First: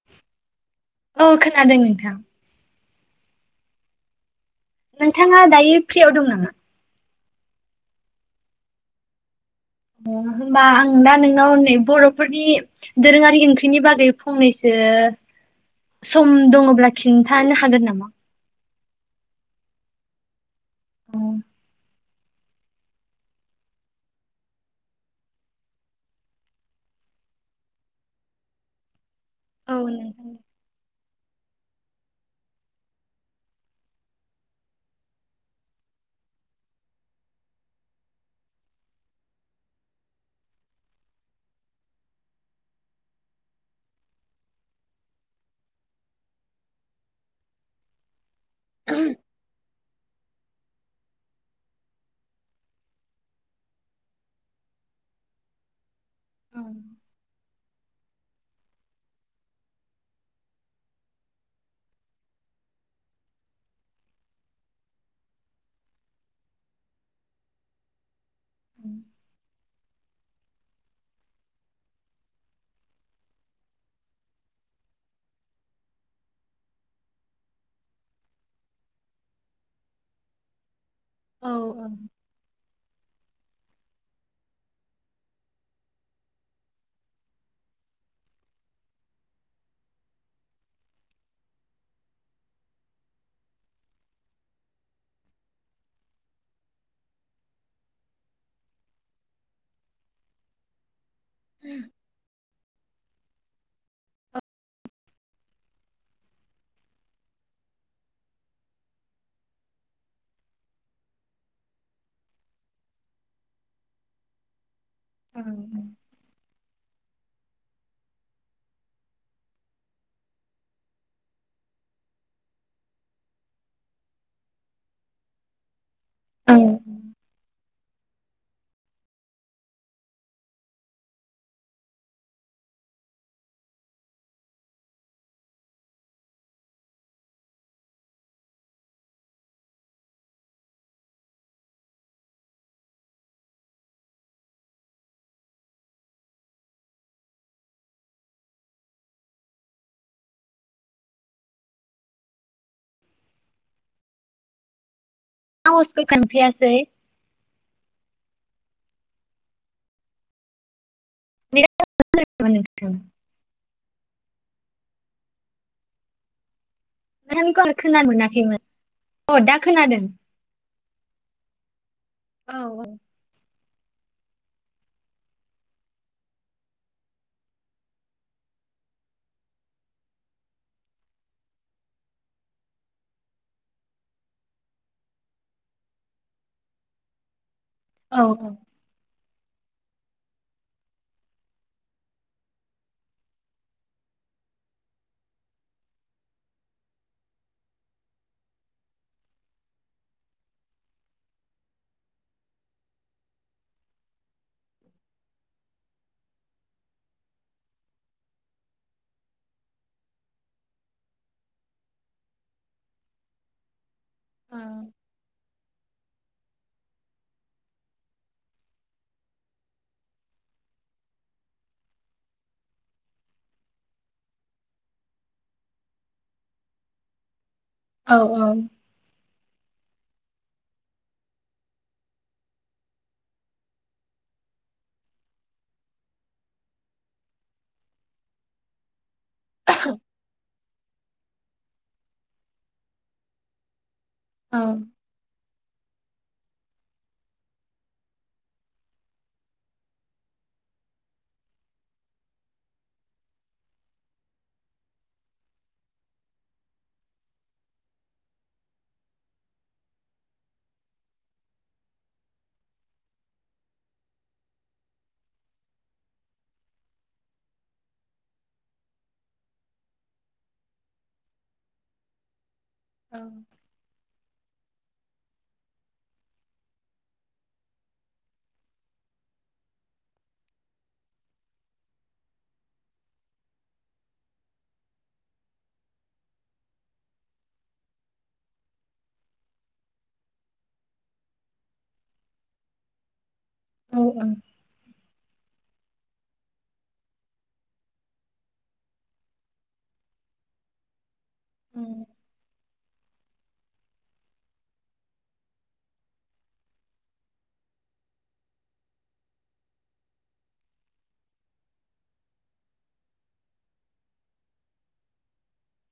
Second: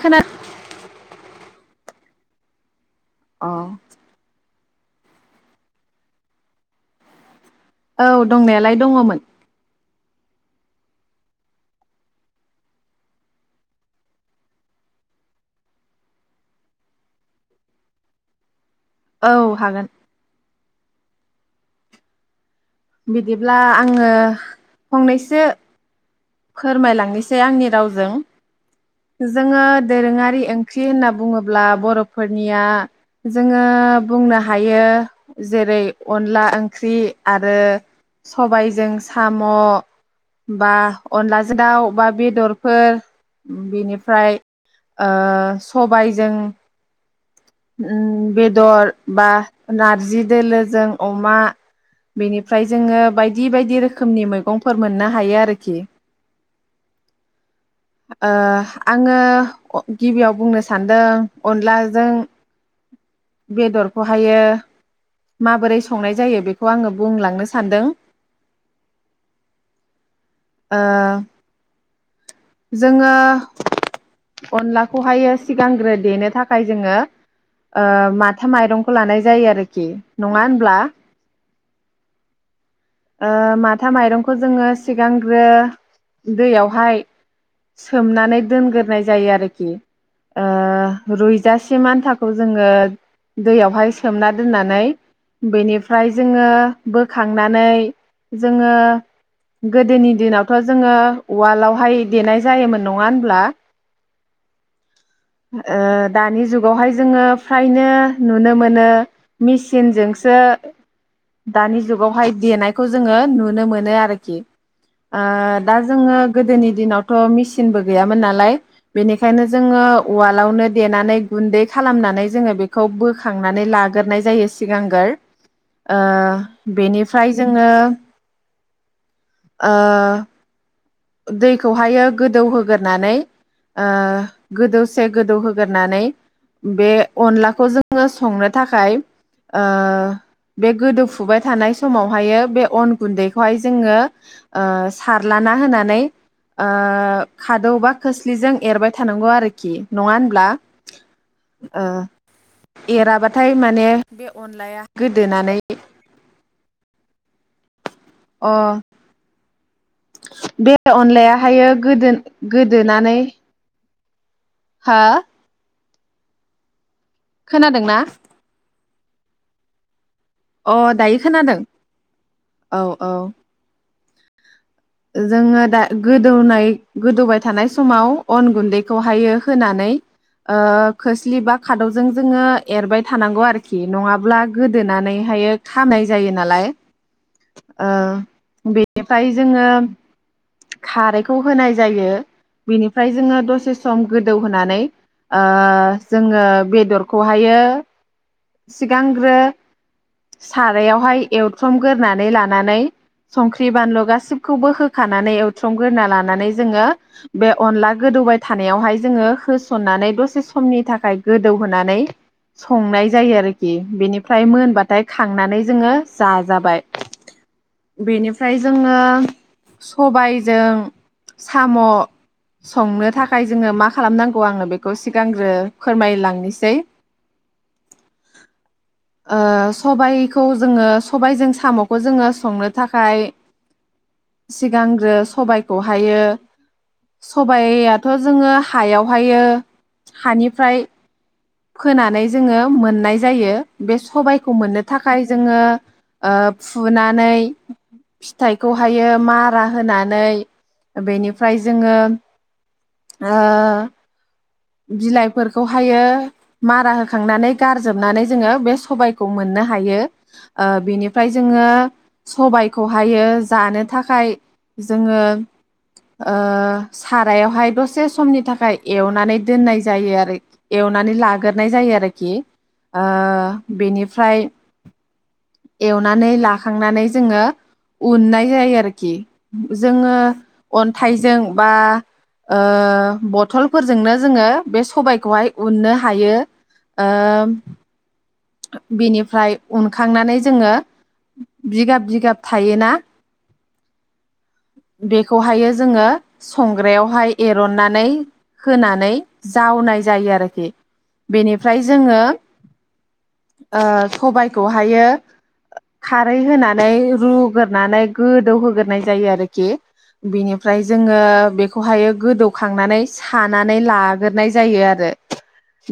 खोना [unintelligible] नोंथां अ नोंथाङा दायो फ्रियाव दं नामा? औ दंनायालाय दङमोन। होनबा आं बर'फोरनि दोरोङारि ओंख्रिनि बागै फंनैसो सम दङब्ला खिनथानो हागोन नामा? औ हागोन। [unintelligible] बिदिब्ला आङो फंनैसो फोरमायलांनोसै आंनि रावजों। जोङो औ नोंथां दोरोङारि ओंख्रि होनना बुङोब्ला बर'फोरनिया जोङो बुंनो हायो जेरै अनला ओंख्रि आरो सबायजों साम' बा अनलाजों दाउ बा बेदरफोर बेनिफ्राय ओ सबायजों ओम बे दर बा नारजि दोलोजों अमा बेनिफ्राय जोङो बायदि बायदि रोखोमनि मैगंफोर मोननो हायो आरोखि। ओम। ओ आङो गिबियाव बुंनो सान्दों अनलाजों बेदरखौहायो माबोरै संनाय जायो बेखौ आङो बुंलांनो सानदों। उम। ओ जोङो अनलाखौहायो सिगांग्रो देनो थाखाय जोङो ओ माथा माइरंखौ लानाय जायो आरोखि नङा होनब्ला। औ औ। ओ माथा माइरंखौ जोङो सिगांग्रो दैयावहाय सोमनानै दोनग्रोनाय जायो आरोखि ओ रुइजासे आन्थाखौ जोङो दैयावहाय सोमना दोननानै बेनिफ्राय जोङो बोखांनानै जोङो गोदोनि दिनावथ' जोङो उवालावहाय देनाय जायोमोन। नङा होनब्ला दानि ओ जुगावहाय जोङो फ्रायनो नुनो मोनो मिचिनजोंसो दानि जुगावहाय देनाय खौ जोङो नुनो मोनो आरोखि। ओ दा जोङो गोदोनि दिनाव थ' मेचिनबो गैयामोन नालाय बेनिखायनो जोङो उवालावनो देनानै गुन्दै खालामनानै जोङो बेखौ बोखांनानै लाग्रोनाय जायो सिगांग्रोर। ओ औ बेनिफाय ओ ओ दैखौहायो गोदौहोगोरनानै ओ गोदौसे गोदौहोगोरनानै बे अनलाखौ जोङो संनो थाखाय ओ बे गोदौफुबाय थानाय समावहायो बे अन गुन्दैखौहाय जोङो ओ सारलाना होना नानै ओ खादौ बा खोस्लिजों एरबाय थानांगौ आरोखि नङा होनब्ला एराबाथाय माने बे अनलाया गोदोनानै [unintelligible] अ बे नेट अनलायाहायो गोदो नाङाखै नामा नोंथां गोदोनानै हा? नोंथांखौ आं खोनादोंना खोनानो मोनाखैमोन अ दा खोनादों। अ दायो खोनादों। औ औ। जोङो दा गोदौनाय गोदौबाय थानाय समाव अन गुन्दैखौहायो होनानै ओ खोस्लि बा खादौजों जोङो एरबाय थानांगौ आरोखि नङाब्ला गोदोनानैहायो खानाय जायो नालाय। औ ओ बे फाय जोङो खारैखौ होनाय जायो बेनिफ्राय जोङो दसे सम गोदौहोनानै ओ जोङो बेदरखौहायो सिगांग्रो सारायावहाय एवथ्रमगोरनानै लानानै संख्रि बानलु गासिबो खौबो होखानानै एवथ्रमग्रोना लानानै जोङो बे अनला गोदौबाय थानायावहाय जोङो होसननानै दसे समनि थाखाय गोदौहोनानै संनाय जायो आरोखि बेनिफ्राय मोनबाथाय खांनानै जोङो जाजाबाय बेनिफ्राय जोङो सबायजों साम' संनो थाखाय जोङो मा खालामनांगौ आङो बेखौ सिगांग्रो फोरमायलांनोसै। औ औ। ओ सबायखौ जोङो सबायजों साम'खौ जोङो संनो थाखाय सिगांग्रो सबाइखौ हायो सबायआथ' जोङो हायाव बेवहायो हानिफ्राय फोनानै जोङो मोननाय जायो। बे सबायखौ औ मोननो थाखाय जोङो ओ फुनानै फिथाइखौहा खायो मारा होनानै बेनिफ्राय जोङो ओ बिलाइफोरखौ हायो मारा होखांनानै गारजोबनानै जोङो बे सबायखौ मोननो हायो। बेनिफ्राय जोङो सबायखौहायो जानो थाखाय जोङो ओ सारायावहाय दसे समनि थाखाय एवनानै दोननाय जायो आरो एवनानै लाग्रोनाय जायो आरोखि। ओ बेनिफ्राय एवनानै लाखांनानै जोङो उननाय जायो आरोखि जोङो अन्थाइजों बा ओ बथलफोरजोंनो जोङो बे सबायाइखौहाय उननो हायो ओ बेनिफ्राय उनखांनानै जोङो बिगाब बिगाब थायोना। बेखौहायो जोङो संग्रायावहाय एर'ननानै होनानै जावनाय जायो आरोखि। बेनिफ्राय जोङो ओ सबायाइखौहायो खारै होनानै रुग्रोनानै गोदौहोगोरनाय जायो आरोखि बेनिफ्राय जोङो बेखौहायो गोदौखांनानै सानानै लागोरनाय जायो आरो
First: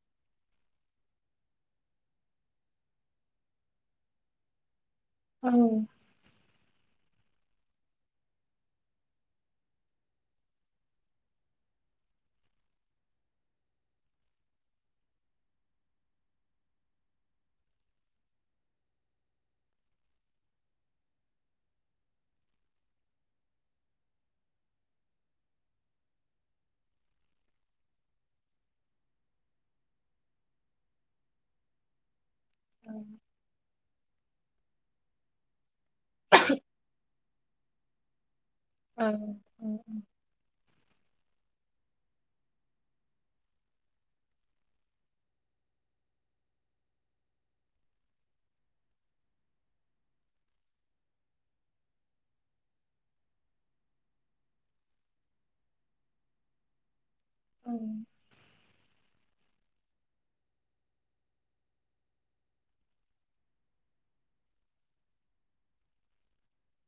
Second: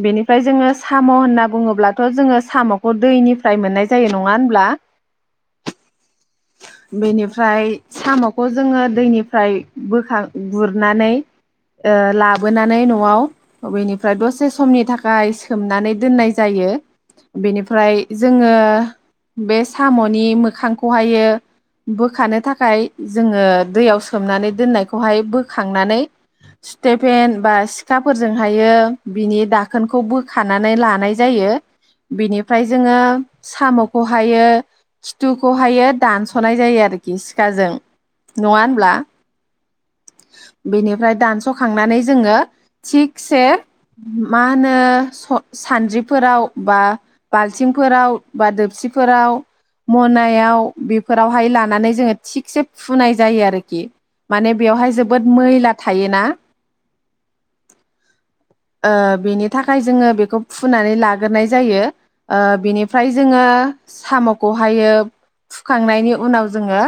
बेनिफ्राय जोङो साम' होनना बुङोब्ला थ' जोङो साम'खौ दैनिफ्राय मोननाय जायो नङा होनब्ला। औ बेनिफ्राय साम'खौ जोङो दैनिफ्राय बोखां गुरनानै ओ लाबोनानै न'आव बेनिफ्राय दसे समनि थाखाय सोमनानै दोननाय जायो। बेनिफ्राय जोङो बे साम'नि मोखांखौहायो बोखानो थाखाय जोङो दैयाव सोमनानै दोननायखौहाय बोखांनानै सटेफेन बा सिखाफोरजोंहायो बिनि दाखोनखौ बोखानानै लानाय जायो। बिनि फ्राय जोङो साम'खौ हायो खिथुखौ हायो औ दानस'नाय जायो आरोखि सिखाजों। नङा होनब्ला औ बेनिफ्राय दानस खांनानै जोङो थिगसे मा होनो स सानद्रिफोराव बा बाल्थिंफोराव बा दोबसिफोराव मनायाव बेफोरावहाय लानानै जोङो थिगसे फुनाय जायो आरोखि माने बेवहाय जोबोद मैला थायोना ओ बेनि थाखाय जोङो बेखौ फुनानै ला गोरनाय जायो ओ बिनिफ्राय जोङो। साम'खौहायो फुखांनायनि उनाव जोङो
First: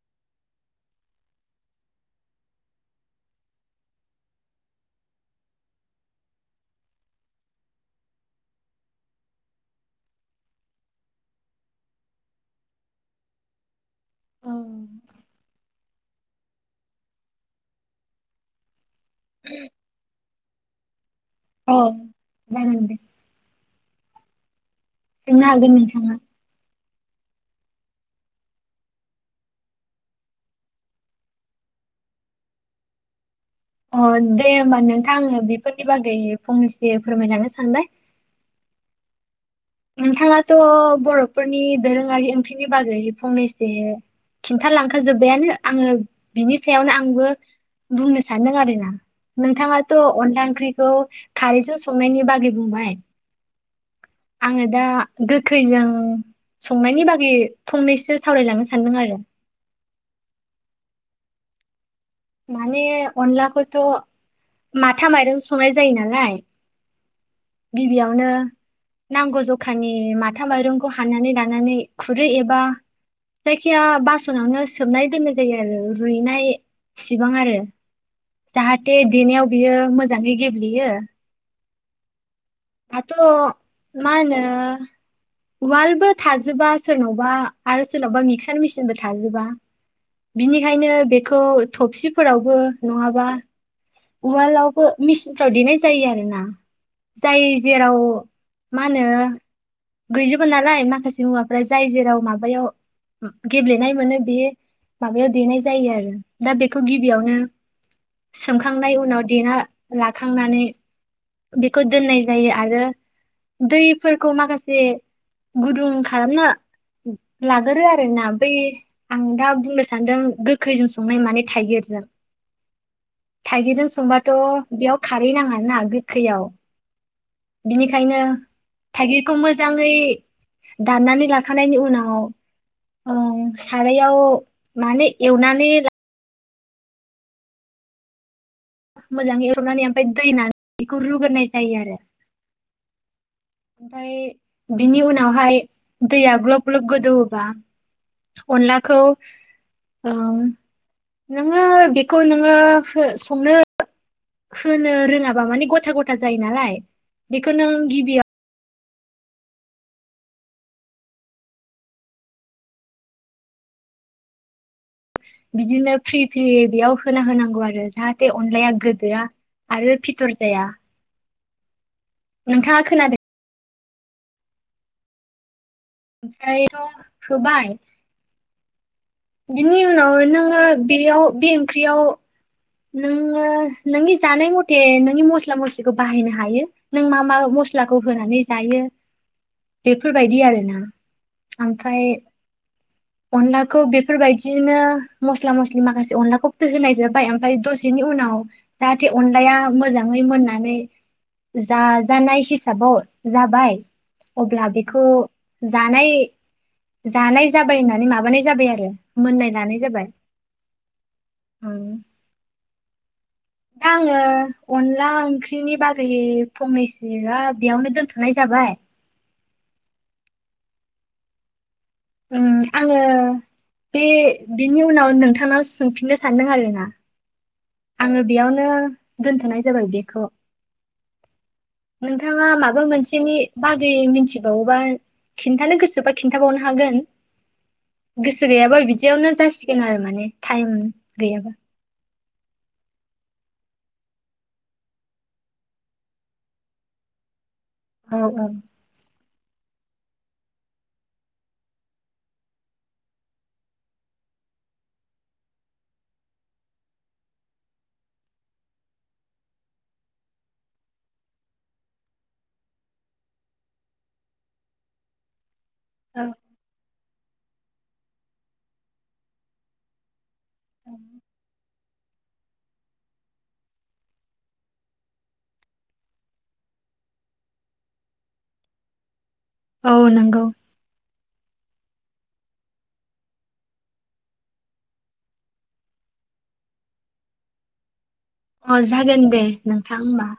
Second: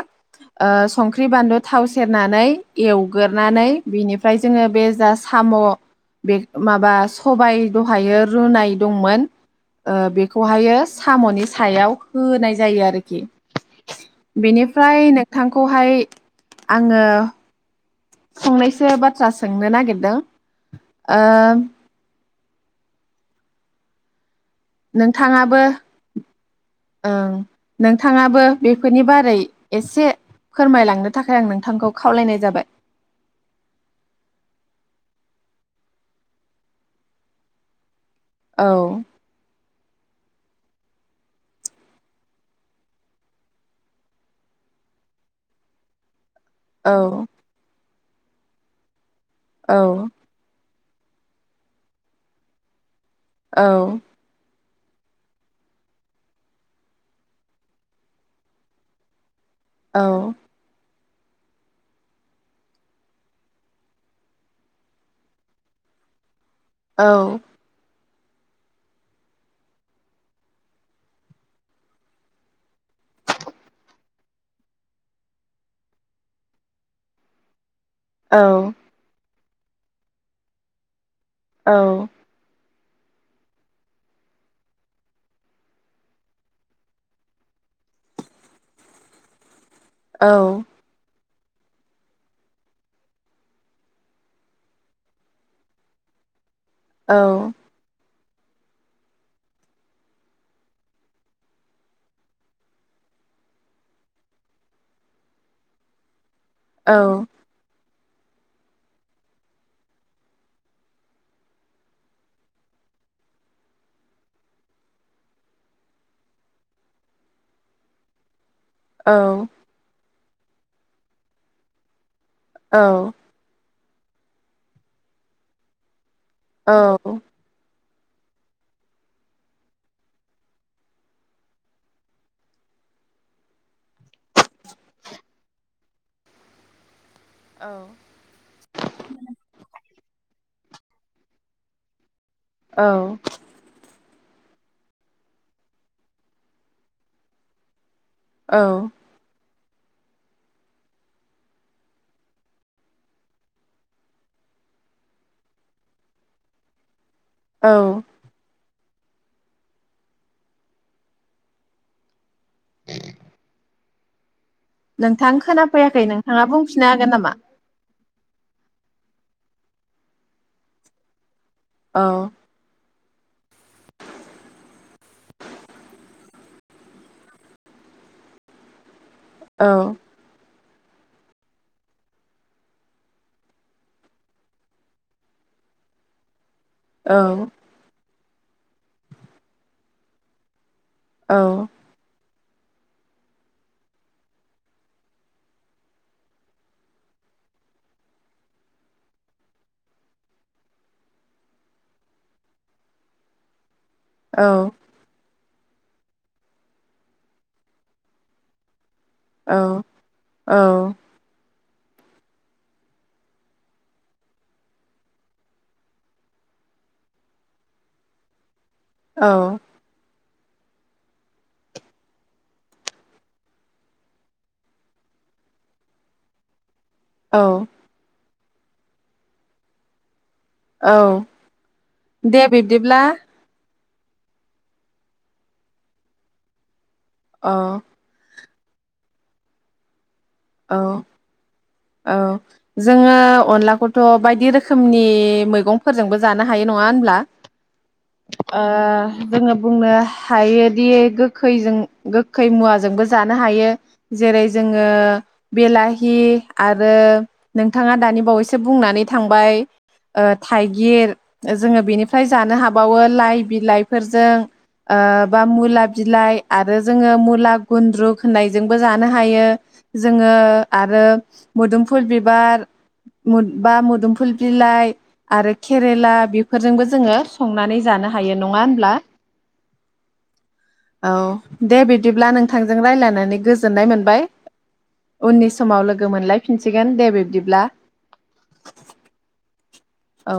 संख्रि बानलु थाव सेरनानै एवगोरनानै बिनिफ्राय जोङो बे जा साम' बे माबा सबाय दहायो रुनाय दंमोन। ओ बेखौहायो साम'नि सायाव होनाय जायो आरोखि। बेनिफ्राय नोंथांखौहाय आङो फंनैसो बा थ्रा सोंनो नागिरदों। [inaudible] ओम जागोन दे। सोंनो नोंथाङाबो हागोन नोंथाङा। ओं नोंथाङाबो बेफोरनि बारै एसे फोरमायलांनो थाखाय आं नोंथांखौ खावलायनाय जाबाय? अ दे होमबा नोंथां बेफोरनि बागै फंनैस फोरमायलांनो सानबाय। औ नोंथाङाथ' बर'फोरनि दोरोङारि ओंख्रिनि बागै फंनैसो खिन्थालांखाजोबबायानो आङो बिनि औ सायावनो आंबो बुंनो सानदों आरोना। औ नोंथाङाथ' अनला ओंख्रि बेखौ खारैजों संनायनि बागै बुंबाय। औ। आङो दा गोखैजों संनायनि बागै फंनैसो सावरायलांनो सानदों आरो। औ। माने अनलाखौथ' माथा माइरं संनाय जायो नालाय औ। गिबियावनो नांगौ जखानि माथा माइरंखौ हानानानै लानानै खुरै एबा जायखिया बासनावनो सोबनाय दोननाय जायो आरो रुइनाय सेबां आरो। औ जाहाथे देनायाव बियो मोजाङै गेब्लेयो औ। आथ' मा होनो? उवालबो थाजोबा सोरनावबा आरो सोरनावबा मिक्सार मेसिनबो थाजोबा। बिनिखायनो बे खौ थबसिफोरावबो नङाबा उलावबो मिसिनफ्राव देनाय जायो आरो ना। औ जाय औ जेराव मा होनो गैजोबा नालाय माखासे मुवाफ्रा जाय जेराव माबायाव गेब्लेनाय मोनो बे माबायाव देनाय जायो आरो। दा बेखौ औ गिबियावनो सोम खांनाय उनाव देना लाखांनानै बेखौ दोननाय जायो आरो दैफोरखौ माखासे गुदुं खालामनो लागोरो आरोना। बै आं दा बुंनो सानदों गोखैजों संनाय माने थाइगिरजों औ। थाइगिरजों संबाथ बेयाव खारै नाङा ना बिब औ। बिनिखायनो थाइगिरखौ मोजाङै दाननानै लाखानायनि उनाव ओह सारायाव माने एवनानै ला औ। मोजाङै एरनानै ओमफ्राय दै होनानै बेखौ रुग्रोनाय जायो आरो। औ। ओमफ्राय बिनि उनावहाय दैया ग्लब ग्लब गोदौवोबा अनलाखौ औ नोङो बेखौ नोङो संनो होनो रोङाबा माने गथा गथा जायो नालाय बेखौ औ नों गिबिया नोंथां बिदिनो खोनाफैयाखै फ्रि नोंथाङा फ्रि बुंफिननो बेयाव हागोन होना नामा? होनांगौ आरो जाहाथ थे अनलाया गोदोआ आरो फिथर जाया। औ नोंथाङा खोनादों ओमफ्रायथ होबाय औ बिनि उनाव नोङो बेयाव बे ओंख्रियाव नोङो नोंनि जानाय मथे नोंनि मस्ला मस्लिखौ बाहायनो हायो। नों औ मा मा मस्लाखौ होनानै जायो बेफोरबायदि आरो ना। औ ओमफ्राय अनलाखौ बेफोरबायदिनो मस्ला मस्लि माखासे अनलाखौथ होनाय जाबाय ओमफ ओमफ्राय दसेनि उनाव जाहाथे अनलाया मोजाङै मोननानै जाजानाय हिसाबाव जाबाय औ अब्ला बेखौ जानाय जानाय जाबाय होननानै माबानाय जाबाय आरो। मोननाय औ लानाय जाबाय। उम आङो अनला ओंख्रिनि बागै फंनैसोआ बेयावनो दोनथ'नाय जाबाय औ आङो बे बिनि उनाव नोंथांनाव सोंफिननो सानदों आरो ना औ ओ बेयावनो दोनथ'नाय जाबाय बेखौ औ दे नोंथाङा माबा बिब्दिब्ला मोनसेनि बा मिथिबावोबा खिन्थानो गोसोबा खिन्थाबावनो हागोन अह गोसो गैयाबा बिदियावनो जासिगोन आरो माने औ टाइम गैयाबा औ जोङो अनलाखौथ' बायदि रोखोमनि मैगंफोरजोंबो जानो हायो नङा होनब्ला औ औ ओ जोङो बुंनो हायोदि गोखैजों गोखै मुवाजोंबो जानो हायो जेरै जोङो बेलाहि आरो नोंथाङा दानि बावैसो बुंनानै थांबाय थाइगिर जोङो बेनिफ्राय जानो हाबावो लाइ बिलाइफोरजों बा मुला औ बिलाइ आरो जोङो मुला गुन्द्रु होननायजोंबो जानो हायो ओ आरो मुदुम फुल बिबार बा मोदुमफुल बिलाइ आरो केरेला बेफोरजोंबो जोङो संनानै जानो हायो नङा होनब्ला औ नंगौ औ दे बिदिब्ला नोंथांजों रायज्लायनानै गोजोननाय मोनबाय उननि समाव लोगो मोनलायफिनसिगोन दे बिब्दिब्ला अ जागोन दे नोंथां मा औ